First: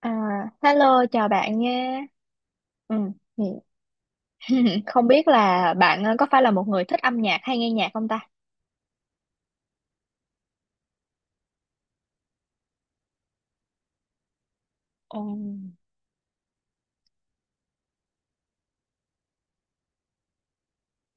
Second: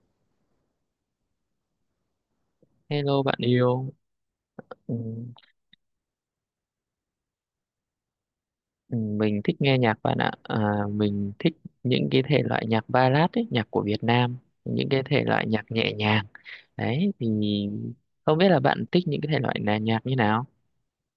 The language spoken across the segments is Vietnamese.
À, hello chào bạn nha. Ừ, Hello bạn thì- yêu. Ừ, không biết là bạn có phải là một người thích âm nhạc hay nghe nhạc không ta? ừ, mình thích nghe nhạc bạn ạ. À, mình thích những cái thể loại nhạc ballad ấy, nhạc của Việt Nam, những cái Ồ. thể loại nhạc nhẹ nhàng. Đấy thì không biết là bạn thích những cái thể loại là nhạc như nào?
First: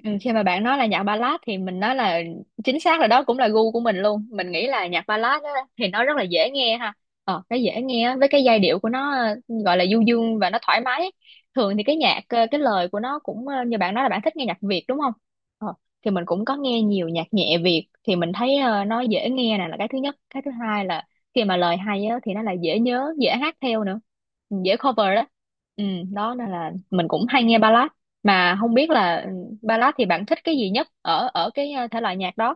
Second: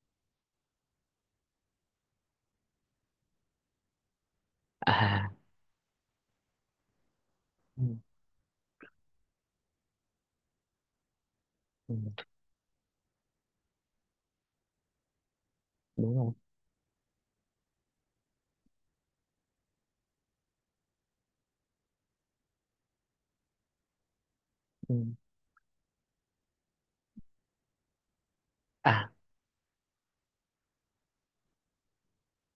Ừ, khi mà bạn nói là nhạc ballad thì mình nói là chính xác là đó cũng là gu của mình luôn. Mình nghĩ là nhạc À, ballad á, thì nó rất là dễ nghe ha. Cái dễ ừ, nghe á, với cái giai điệu của nó, gọi là du dương và nó thoải mái. Thường thì cái ừ, nhạc, cái lời của nó cũng, như bạn nói là bạn thích nghe nhạc Việt đúng không? ờ, thì đúng mình rồi. cũng có nghe nhiều nhạc nhẹ Việt, thì mình thấy nó dễ nghe nè, là cái thứ nhất. Cái thứ hai là khi mà lời hay á, thì nó là dễ nhớ, dễ hát theo nữa. Ừ, dễ Ừ. cover đó. ừ, Đó nên là mình cũng hay nghe ballad. Mà không biết À, là ballad thì bạn thích cái gì nhất ở ở cái, thể loại nhạc đó?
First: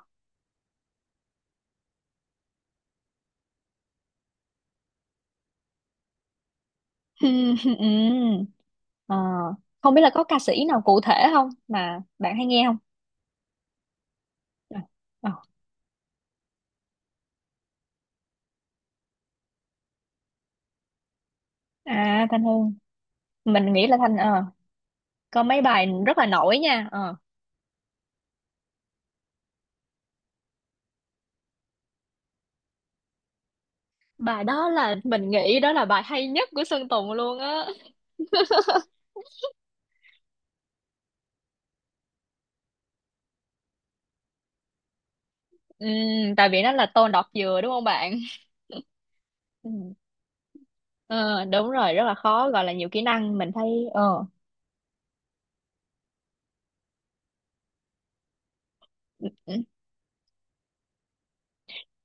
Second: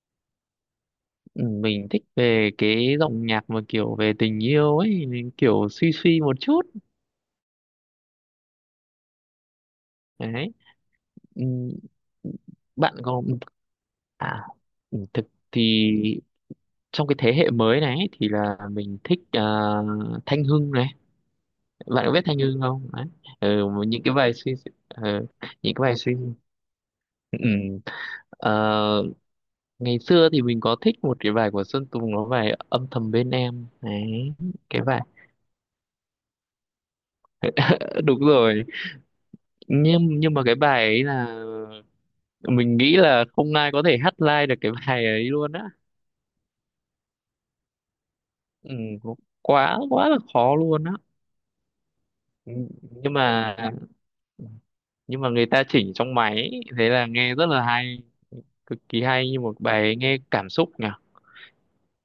ừ, mình thích về cái dòng nhạc mà kiểu về tình yêu ấy, kiểu suy suy một chút. Ừm. Ờ, không biết là có ca Đấy. sĩ nào cụ thể Ừ, không mà bạn hay nghe không? bạn có à, Ờ. thực Ờ. thì trong cái thế hệ mới này ấy, thì là mình thích à, Thanh Hưng này, bạn có biết À, Thanh Thanh Hưng Hương, không đấy? Ừ, mình nghĩ là những cái Thanh bài suy, ờ, có mấy những cái bài bài suy. rất là nổi nha. Ờ. Ừ. Ờ, ngày xưa thì mình có thích một cái bài của Sơn Tùng, nó bài âm thầm bên em đấy, Bài đó cái là bài, mình nghĩ đó là bài hay nhất của Sơn Tùng luôn á. đúng rồi, nhưng mà cái bài ấy là mình nghĩ là không ai có thể hát live được cái bài ấy luôn á. Ừm, Tại vì nó là tô đọt dừa đúng không bạn? Ừ, quá Ừm. quá là khó luôn á. Ờ, đúng rồi, rất là khó, Ừ, gọi là nhiều kỹ nhưng năng mình mà, thấy. ờ nhưng mà người ta chỉnh trong máy, thế là nghe rất là hay, cực kỳ hay, như một bài ấy nghe cảm xúc nhỉ.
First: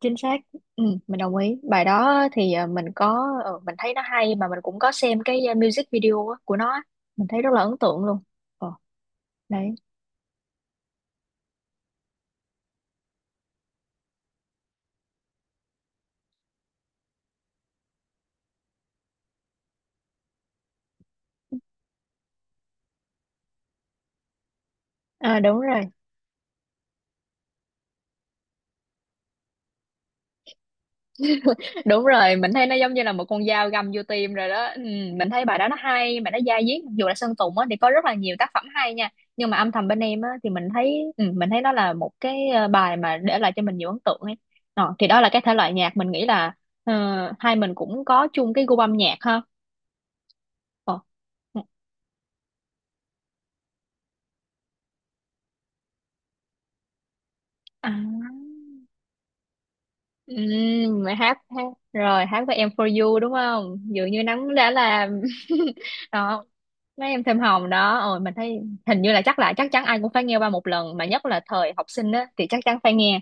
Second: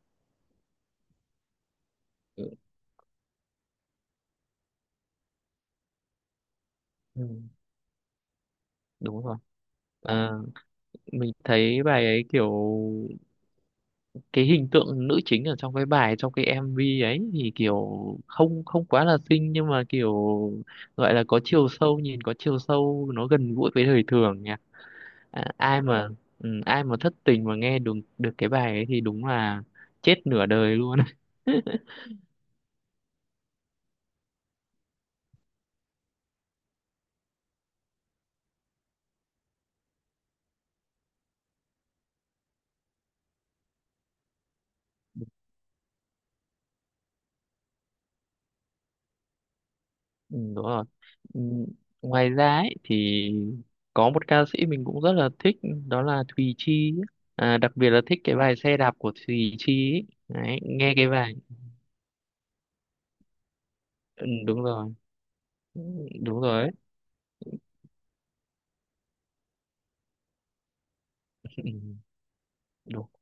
Chính xác. Ừ, mình đồng ý. Bài đó thì, mình có, mình thấy nó hay, mà mình cũng có xem cái, music video á, của nó á. Ừ, Mình thấy rất là ấn tượng luôn. ờ đúng rồi. Đấy. À, mình thấy bài ấy kiểu cái hình tượng nữ chính ở trong cái bài, trong cái MV ấy thì kiểu không không quá là xinh nhưng mà kiểu gọi là có chiều sâu, nhìn có chiều sâu, nó gần gũi với đời thường nhỉ. À, À, đúng rồi. ai mà, ừ, ai mà thất tình mà nghe được được cái bài ấy thì đúng là chết nửa đời luôn. Đúng rồi, mình thấy nó giống như là một con dao găm vô tim rồi đó. Ừ, mình thấy bài đó nó hay mà nó dai dứt. Dù là Sơn Tùng á thì có rất là nhiều tác phẩm hay nha, nhưng mà âm thầm bên em á thì mình thấy, mình thấy nó là một cái, bài mà để lại cho mình nhiều ấn tượng ấy. Ờ, thì đó là cái thể loại nhạc mình nghĩ là, ờ, hai mình cũng có chung cái gu âm nhạc ha. Ừ, đúng rồi. Ờ. Ừ, ừ. ngoài ra ấy, thì có một ca sĩ mình cũng rất là thích, đó là Thùy Chi ấy. À, đặc À. biệt là thích cái bài xe đạp của Thùy Chi ấy. Ừ, Đấy, nghe cái mà bài, hát hát rồi hát với em for you đúng không? Dường như ừ, nắng đúng đã rồi. làm Ừ, đúng đó. rồi ấy. Mấy em thêm hồng đó, ôi mình thấy hình như là chắc chắn ai cũng phải nghe qua một lần, mà nhất là thời học Ừ, sinh á thì chắc chắn phải đúng. nghe.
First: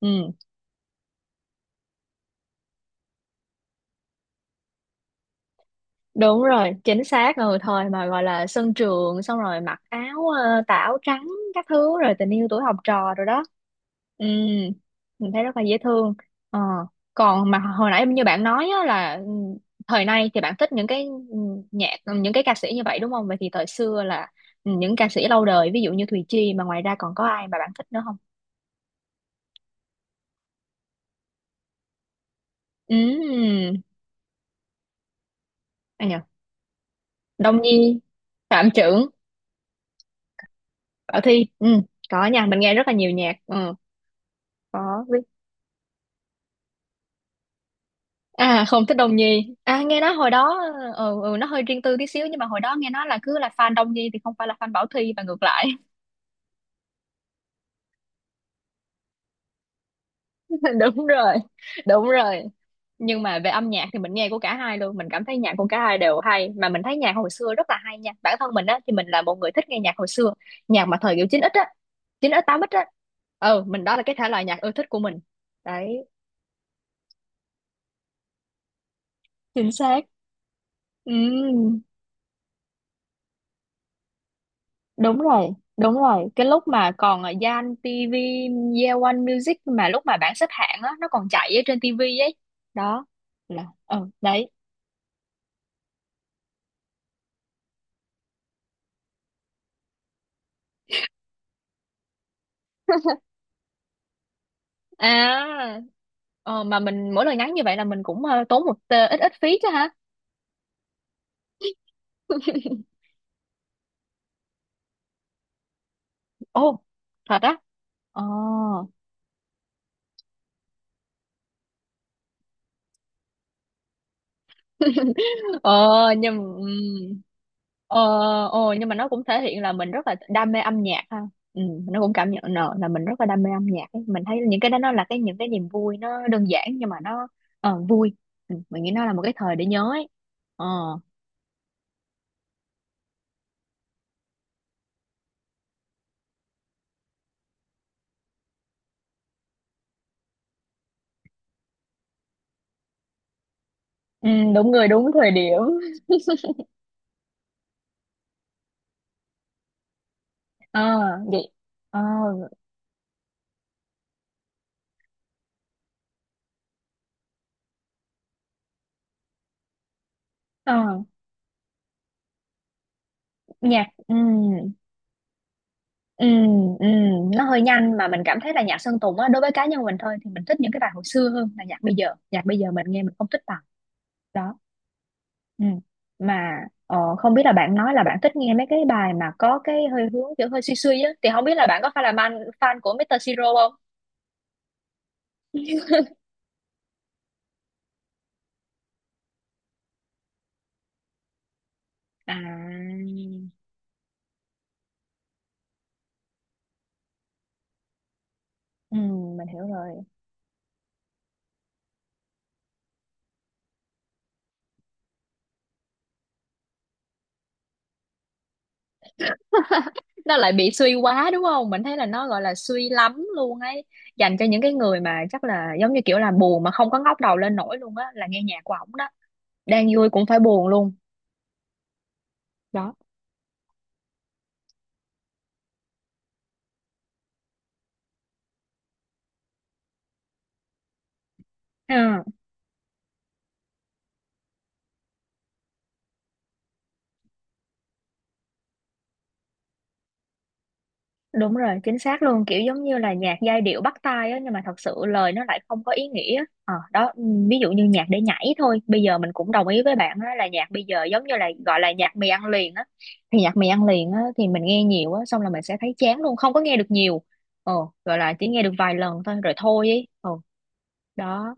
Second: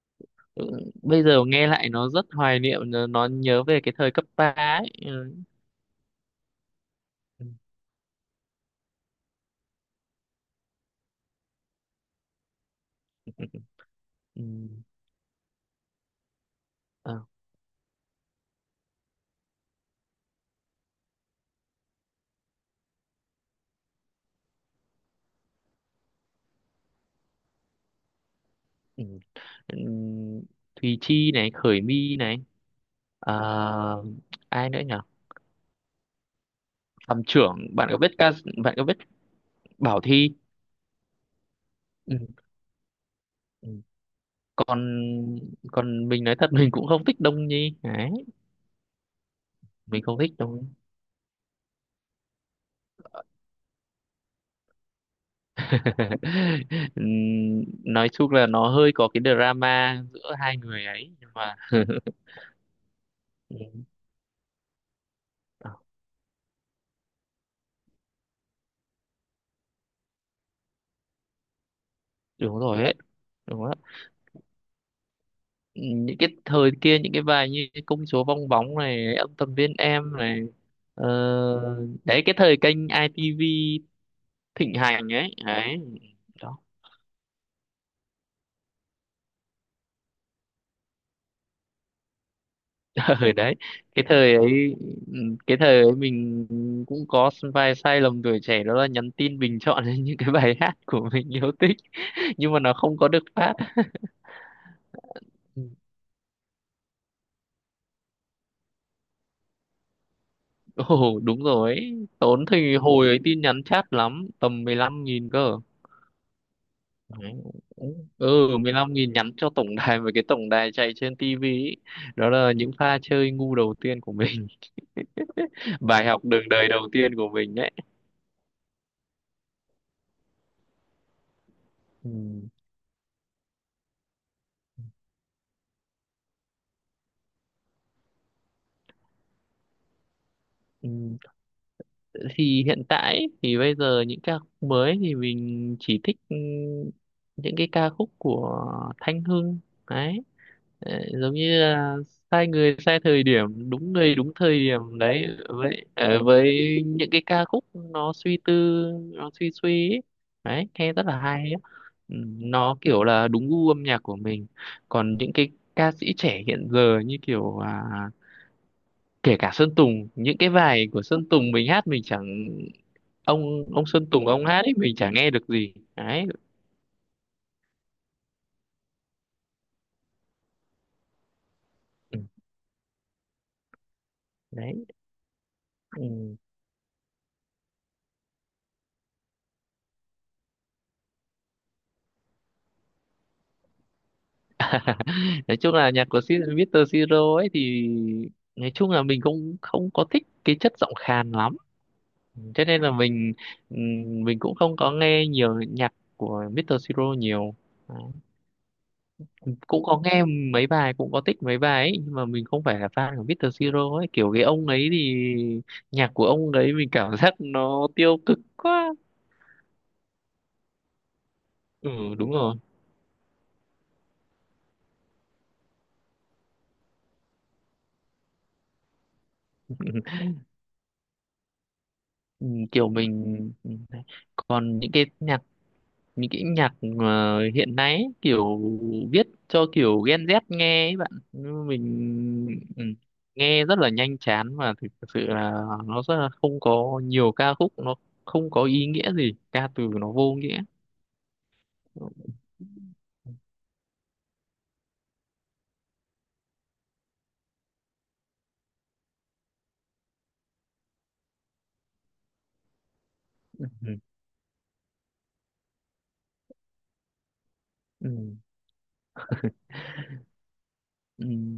Ừ. Ừ, bây giờ nghe lại nó rất hoài niệm, nó nhớ về cái thời cấp ba ấy. Ừ. Đúng rồi, chính xác. Ừ, thời mà gọi là sân trường, xong rồi mặc áo, tà áo trắng các thứ, rồi tình yêu tuổi học trò rồi đó. ừ, Ừ, ừ, mình thấy rất là dễ thương. ờ ờ, Còn mà hồi nãy như bạn nói á, là, thời nay thì bạn thích những cái, ừ, nhạc, những cái ca sĩ như vậy đúng không? Vậy thì thời xưa là, những ca sĩ lâu đời ví dụ như Thùy Chi, mà ngoài ra còn có ai mà bạn thích nữa không? ừ. Ừ, Thùy Chi này, Khởi My này, ừ à, ai nữa nhỉ? Ai nhờ. Phạm Đông Trưởng, bạn Nhi. có biết ca, Phạm bạn có biết Trưởng. Bảo Thy? Bảo Thi. Ừ Ừ. có nha, mình nghe rất là nhiều nhạc. Ừ. Ừ còn có. còn mình nói thật, mình cũng không thích Đông Nhi đấy. À, không thích Đông Nhi. À, nghe Mình nói không hồi thích đó, Đông. Nó hơi riêng tư tí xíu. Nhưng mà hồi đó nghe nói là cứ là fan Đông Nhi thì không phải là fan Bảo Thy và ngược lại. Ừm, nói chung là nó hơi có cái drama giữa hai người Đúng ấy nhưng rồi. mà Đúng rồi. Nhưng mà về ừ, âm nhạc thì mình nghe của cả hai luôn. Mình cảm thấy nhạc của à, cả hai đều hay. Mà mình thấy nhạc hồi xưa rất là hay nha. Bản thân mình á thì mình là một người thích nghe nhạc hồi xưa. Nhạc mà thời kiểu chín x á, chín x đúng tám x rồi á. ấy, đúng đó. Mình, đó là cái thể loại nhạc ưa thích của mình. Đấy. Những cái thời kia, những cái bài như cái công chúa bong bóng này, ông tầm Chính viên xác. em này, ờ, Ừ. đấy cái thời kênh i ITV thịnh hành Đúng ấy rồi, đấy đúng rồi, cái đó. lúc mà còn ở Zan TV, Yeon Music, mà lúc mà bảng xếp hạng á nó còn chạy ở trên TV ấy. Đó Ừ đấy, là cái thời đấy. ấy, ừ, cái thời ấy mình cũng có vài sai lầm tuổi trẻ, đó là nhắn tin bình chọn lên những cái bài hát của mình yêu thích, nhưng mà nó không có được phát. à Ừ. Mà mình mỗi lần nhắn như vậy là mình cũng, tốn một, ít ít phí chứ hả. Ồ đúng rồi ấy. Tốn thì hồi ấy tin nhắn chat lắm, tầm 15.000 cơ. Ồ, Đấy. thật á. Ờ Ừ, 15.000 nhắn cho tổng đài, với cái tổng đài chạy trên tivi ý. Đó là những pha chơi ngu đầu tiên của mình. ờ Bài học nhưng đường đời đầu tiên ừm, của mình đấy. ờ, nhưng mà nó cũng thể hiện là mình rất là đam mê âm nhạc ha. ừ, nó cũng cảm nhận nợ là mình rất là đam mê âm nhạc ấy. Mình thấy những cái đó nó là cái những cái niềm vui, nó đơn giản, nhưng mà nó, vui. Mình nghĩ nó là một cái thời để nhớ ấy. ờ Ừ. Thì hiện tại thì bây giờ những ca khúc mới thì mình chỉ thích, ừ, những cái ca khúc của Thanh Hưng đấy. Ờ, giống như là sai người sai thời điểm, đúng người ừ, đúng thời Đúng điểm người đúng đấy, thời điểm. với ờ, với những cái ca khúc nó suy tư, nó suy suy ấy. Đấy ờ nghe rất là hay vậy ấy. ờ Ừ, nó kiểu là đúng gu âm nhạc của mình. Còn những cái ca sĩ trẻ hiện giờ như kiểu à, kể cả Sơn Tùng, những cái ờ bài của Sơn Tùng mình hát mình chẳng, ông nhạc ông Sơn ừ. Tùng ông hát ấy mình chẳng nghe được gì Ừ, đấy. ừ, nó hơi nhanh, mà mình cảm thấy là nhạc Sơn Tùng á, đối với cá nhân mình thôi, thì mình thích những cái bài hồi xưa hơn là nhạc bây giờ. Ừ, Nhạc bây giờ mình nghe mình không thích bằng. Đó. đấy. Ừ. Ừ. Mà, không biết là bạn nói là bạn thích nghe mấy cái bài mà có cái hơi hướng kiểu hơi suy suy á, thì không biết là bạn có phải là fan fan của Mr. Siro không? Nói chung là nhạc của Mr. Siro ấy thì nói chung là mình cũng không có thích cái chất giọng khàn lắm, cho nên là À, mình, ừ, mình cũng không có nghe nhiều nhạc của Mr. Siro nhiều. ừ, mình hiểu Cũng có rồi. nghe mấy bài, cũng có thích mấy bài ấy nhưng mà mình không phải là fan của Mr. Siro ấy, kiểu cái ông ấy thì nhạc của ông đấy mình cảm giác nó tiêu cực quá. Nó lại bị suy quá đúng không? Mình thấy là Ừ, nó đúng gọi là rồi. suy lắm luôn ấy, dành cho những cái người mà chắc là giống như kiểu là buồn mà không có ngóc đầu lên nổi luôn á, là nghe nhạc của ổng. Đang vui cũng phải buồn luôn. Ừ, kiểu Đó. mình, còn những cái nhạc, những cái nhạc mà hiện nay ấy, kiểu viết cho kiểu Gen Z nghe ấy bạn. Nhưng Ờ, mình, ừ, nghe rất là nhanh chán, và thực sự là nó rất là, không có nhiều ca khúc, nó không có ý nghĩa gì, ca từ nó vô nghĩa. đúng rồi, chính Ừ, xác luôn, kiểu giống như là nhạc giai điệu bắt tai á, nhưng mà thật sự lời nó lại không có ý nghĩa. Ờ, đó. Ừ, Ví dụ như nhạc để nhảy thôi. Bây giờ mình cũng đồng ý với bạn á, là nhạc bây giờ giống như là gọi là nhạc mì ăn liền á. Thì nhạc mì ăn liền á thì mình nghe nhiều á, xong là mình sẽ thấy chán luôn, không có nghe được nhiều. ờ ừ, Gọi là chỉ nghe được vài lần thôi rồi thôi ấy. Ờ ừ. Đó.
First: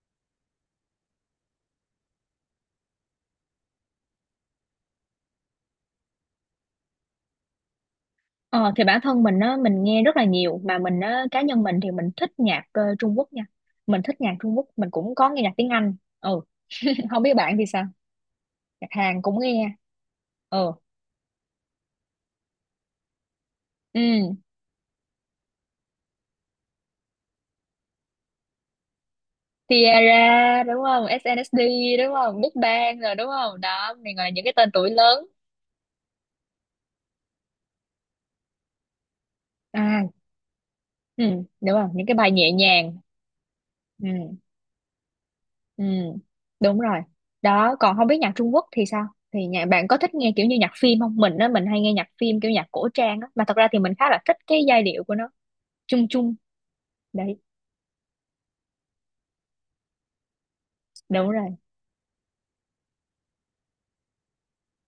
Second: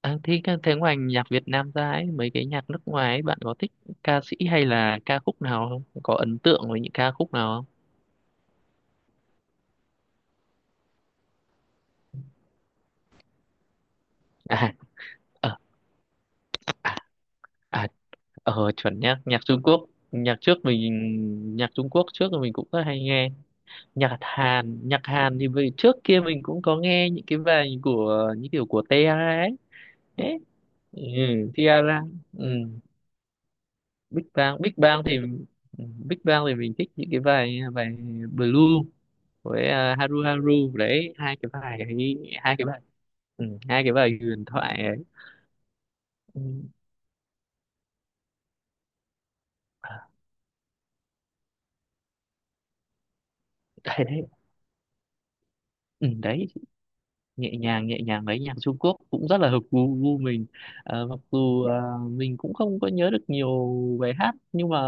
À, thế, thế ngoài nhạc Việt Nam ra ấy, mấy cái nhạc nước ngoài ấy, bạn có thích ca sĩ hay là ca khúc nào không? Có ấn tượng với những ca khúc nào không? Ờ, thì bản thân mình á, mình nghe rất là nhiều, mà mình á, cá nhân mình thì mình thích nhạc, Trung Quốc nha. Mình thích nhạc Trung Quốc, À, mình cũng có nghe nhạc ờ, tiếng Anh. Ừ. à, Không biết bạn thì sao? à, ờ, Nhạc chuẩn nhá, Hàn cũng nhạc Trung nghe. Quốc. Nhạc trước Ừ. mình, nhạc Trung Quốc trước thì mình cũng rất hay nghe. Ừ. Nhạc Hàn thì vì trước kia mình cũng có nghe những cái bài của, những kiểu của Tiara ấy. Đấy. Tiara đúng Ừ, không? SNSD Tiara. đúng không? Ừ. Big Bang rồi đúng không? Đó, này gọi Big là những cái Bang, tên Big tuổi Bang thì, lớn. Big Bang thì mình thích những cái bài bài Blue với à, À, Haru Haru đấy, ừ, hai cái đúng bài không? Những cái ấy, bài nhẹ hai cái bài, nhàng. ừ, hai cái Ừ. bài huyền thoại ấy. Ừ, Ừ, đúng rồi. Đó, còn không biết nhạc Trung Quốc thì sao? Thì nhà bạn có à, thích nghe kiểu như nhạc phim không? Mình á, mình hay nghe nhạc phim kiểu nhạc cổ trang á, mà thật ra thì mình đấy khá là đấy, thích cái giai điệu của nó, chung ừ, chung. đấy Đấy, nhẹ nhàng, nhẹ nhàng đấy, nhạc Trung Quốc cũng rất là hợp gu, gu mình. Ờ, mặc đúng rồi. dù à, mình cũng không có nhớ được nhiều bài hát nhưng mà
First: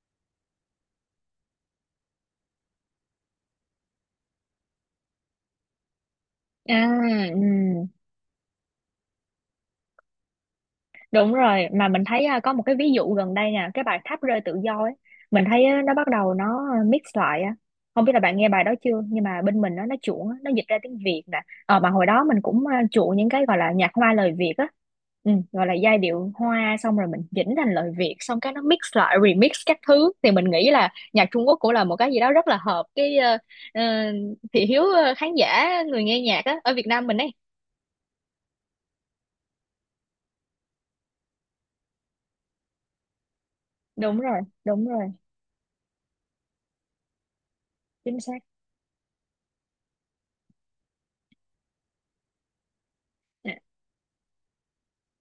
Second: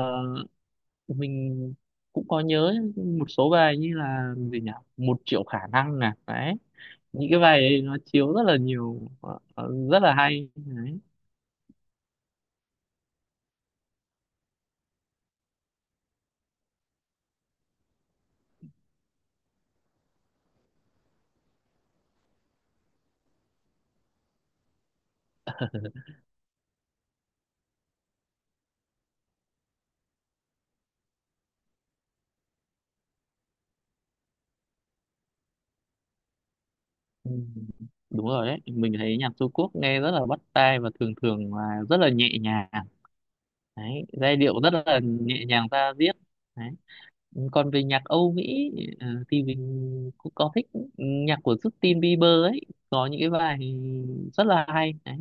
mình cũng có nhớ một số bài như là gì nhỉ, 1.000.000 khả năng nè đấy, À, những cái ừ. bài ấy nó chiếu rất là nhiều, ờ, ờ, rất là hay đấy. Đúng rồi, mà mình thấy à, có một cái ví dụ gần đây nè, cái bài Tháp rơi tự do ấy, mình thấy á, nó bắt đầu nó à, mix lại á. Không biết là bạn nghe bài đó chưa, nhưng mà bên mình á, nó chuộng á, nó dịch ra tiếng Việt nè. Ờ mà hồi đó mình cũng à, chuộng những cái gọi là nhạc hoa lời Việt á. Ừ, gọi là giai điệu hoa, xong rồi mình chỉnh thành lời Việt, xong cái nó mix lại remix các thứ. Thì mình nghĩ là nhạc Trung Quốc cũng là một cái gì đó rất là hợp cái, ờ, thị hiếu, khán giả người nghe nhạc á ở Việt Nam mình Ừ, ấy. đúng rồi đấy, mình thấy nhạc Trung Quốc nghe rất là bắt tai và thường thường là rất là nhẹ nhàng đấy, giai điệu rất Đúng là rồi, nhẹ nhàng ra diết đấy. Còn về nhạc chính Âu xác. Mỹ, ờ, thì mình cũng có thích nhạc của Justin Bieber ấy, có những cái À, bài rất là hay đấy,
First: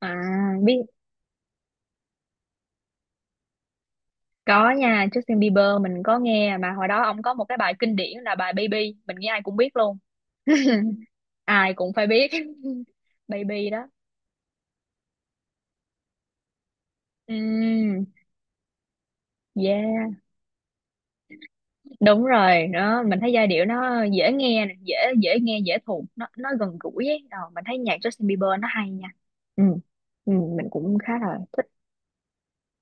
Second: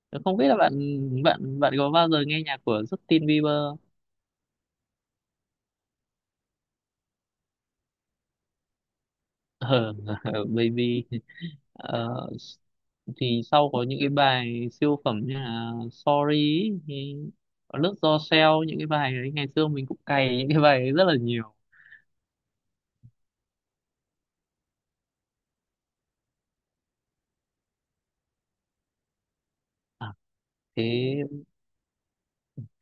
à, không biết là bạn, biết. bạn có bao giờ nghe nhạc của Justin Bieber không? Có nha, Justin Bieber mình có nghe, mà hồi đó ông có một cái bài kinh điển là bài Baby, mình nghĩ ai cũng biết Ờ, luôn. baby. Ai cũng phải Ờ, biết. thì Baby sau có đó. những cái bài siêu phẩm như là Sorry ý, thì có lướt Ừm, do seo, những cái bài đấy ngày xưa mình cũng yeah, cày những cái bài ấy rất là nhiều. đúng rồi, đó mình thấy giai điệu nó dễ nghe nè, dễ dễ nghe, dễ thuộc, nó gần gũi ấy. Ờ, mình thấy nhạc Justin Bieber nó hay nha. Ừ. À, Ừ, mình cũng khá thế là thích.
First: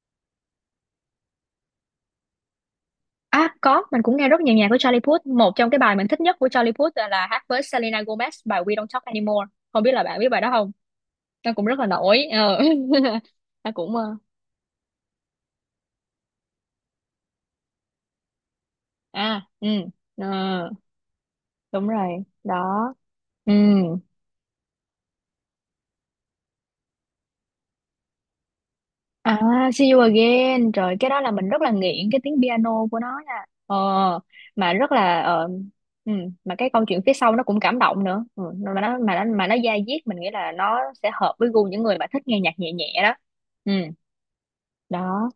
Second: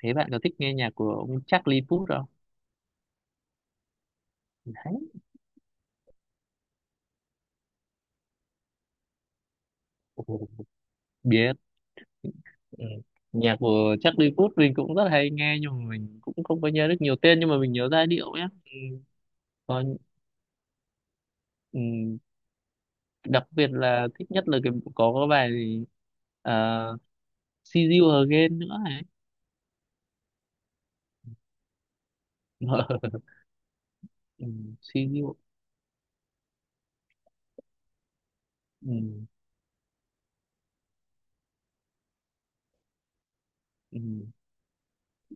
thế bạn có thích nghe nhạc của ông Charlie Puth không? À có, mình cũng nghe rất nhiều nhạc của Đấy. Charlie Puth. Một trong cái bài mình thích nhất của Charlie Puth là hát với Selena Gomez bài We Don't Talk Anymore. Không biết là bạn biết bài Ồ, đó không? Nó biết. cũng rất là nổi. Ờ Ừ. Nhạc Nó cũng, của Charlie Puth mình cũng rất hay nghe nhưng mà mình cũng không có nhớ được nhiều tên nhưng mà mình nhớ giai điệu nhé. Ừ. à ừ Còn, ờ, ừ. đúng rồi đó. Đặc ừ biệt là thích nhất là cái, có cái bài gì, uh, See You Again nữa ấy. à See You Again, trời, cái đó là mình rất là nghiện cái tiếng piano của nó nha. Ờ Ừ. mà rất See là, You, ừ, mà cái câu chuyện phía sau nó cũng cảm động nữa. Ừ, mà nó mà nó ừ. mà nó da diết, mình nghĩ là nó sẽ hợp với gu những người mà thích nghe nhạc nhẹ nhẹ đó. ừ Ừ, Đó,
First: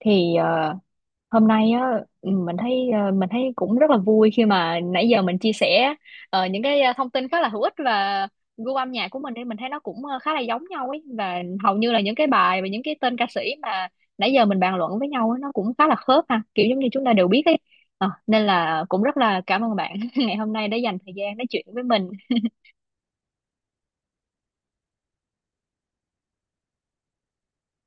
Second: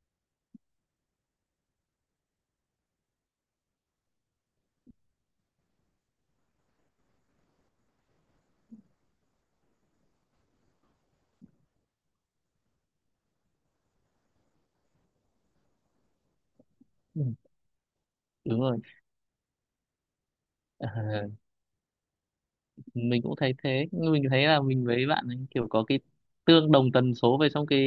thì, hôm nay á, mình thấy, mình thấy cũng rất là vui khi mà nãy giờ mình chia sẻ, những cái, thông tin khá là hữu ích, và gu âm nhạc của mình thì mình thấy nó cũng, khá là giống nhau ấy, và hầu như là những cái bài và những cái tên ca sĩ mà nãy giờ mình bàn luận với nhau ấy, nó cũng khá là khớp ha, kiểu giống như chúng ta ừ, đều biết ấy. Ờ, nên đúng rồi. là cũng rất là cảm ơn bạn ngày hôm nay đã Ờ, dành thời gian nói chuyện với mình. mình cũng thấy thế. Nhưng mình thấy là mình với bạn ấy kiểu có cái tương đồng tần số về trong cái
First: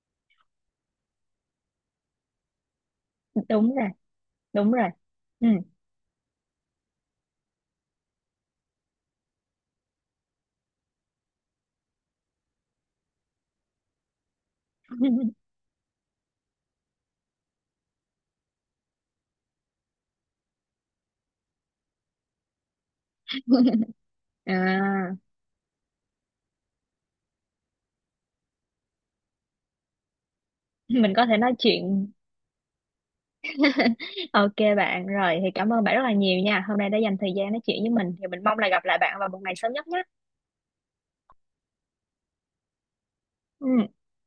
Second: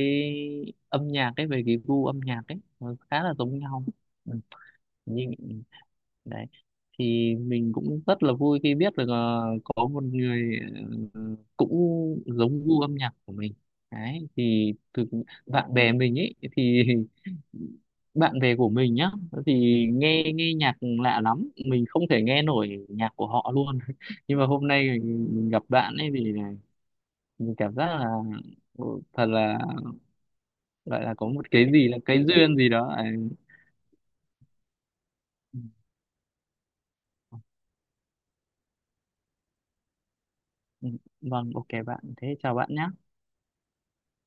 âm nhạc ấy, về cái gu âm nhạc ấy nó khá là giống Đúng nhau. rồi. Ừ, Đúng rồi. nhưng Ừ. đấy, thì mình cũng rất là vui khi biết được ờ, có một người ờ, cũng giống gu âm nhạc của mình đấy. Thì thực bạn bè mình ấy thì, bạn bè của mình nhá, thì nghe, nghe nhạc lạ lắm, mình không thể nghe nổi nhạc của họ luôn. Nhưng mà hôm nay À, mình, gặp bạn ấy thì mình cảm giác là, ừ, thật là gọi mình là có có thể một nói cái gì là chuyện. cái duyên gì đó. Ok bạn, rồi thì cảm ơn bạn rất là nhiều nha. Hôm nay đã dành thời gian nói chuyện với mình, thì mình mong là gặp lại bạn vào một ngày sớm nhất nhé. Ừ, vâng, ok bạn, thế chào bạn nhé. Ừ.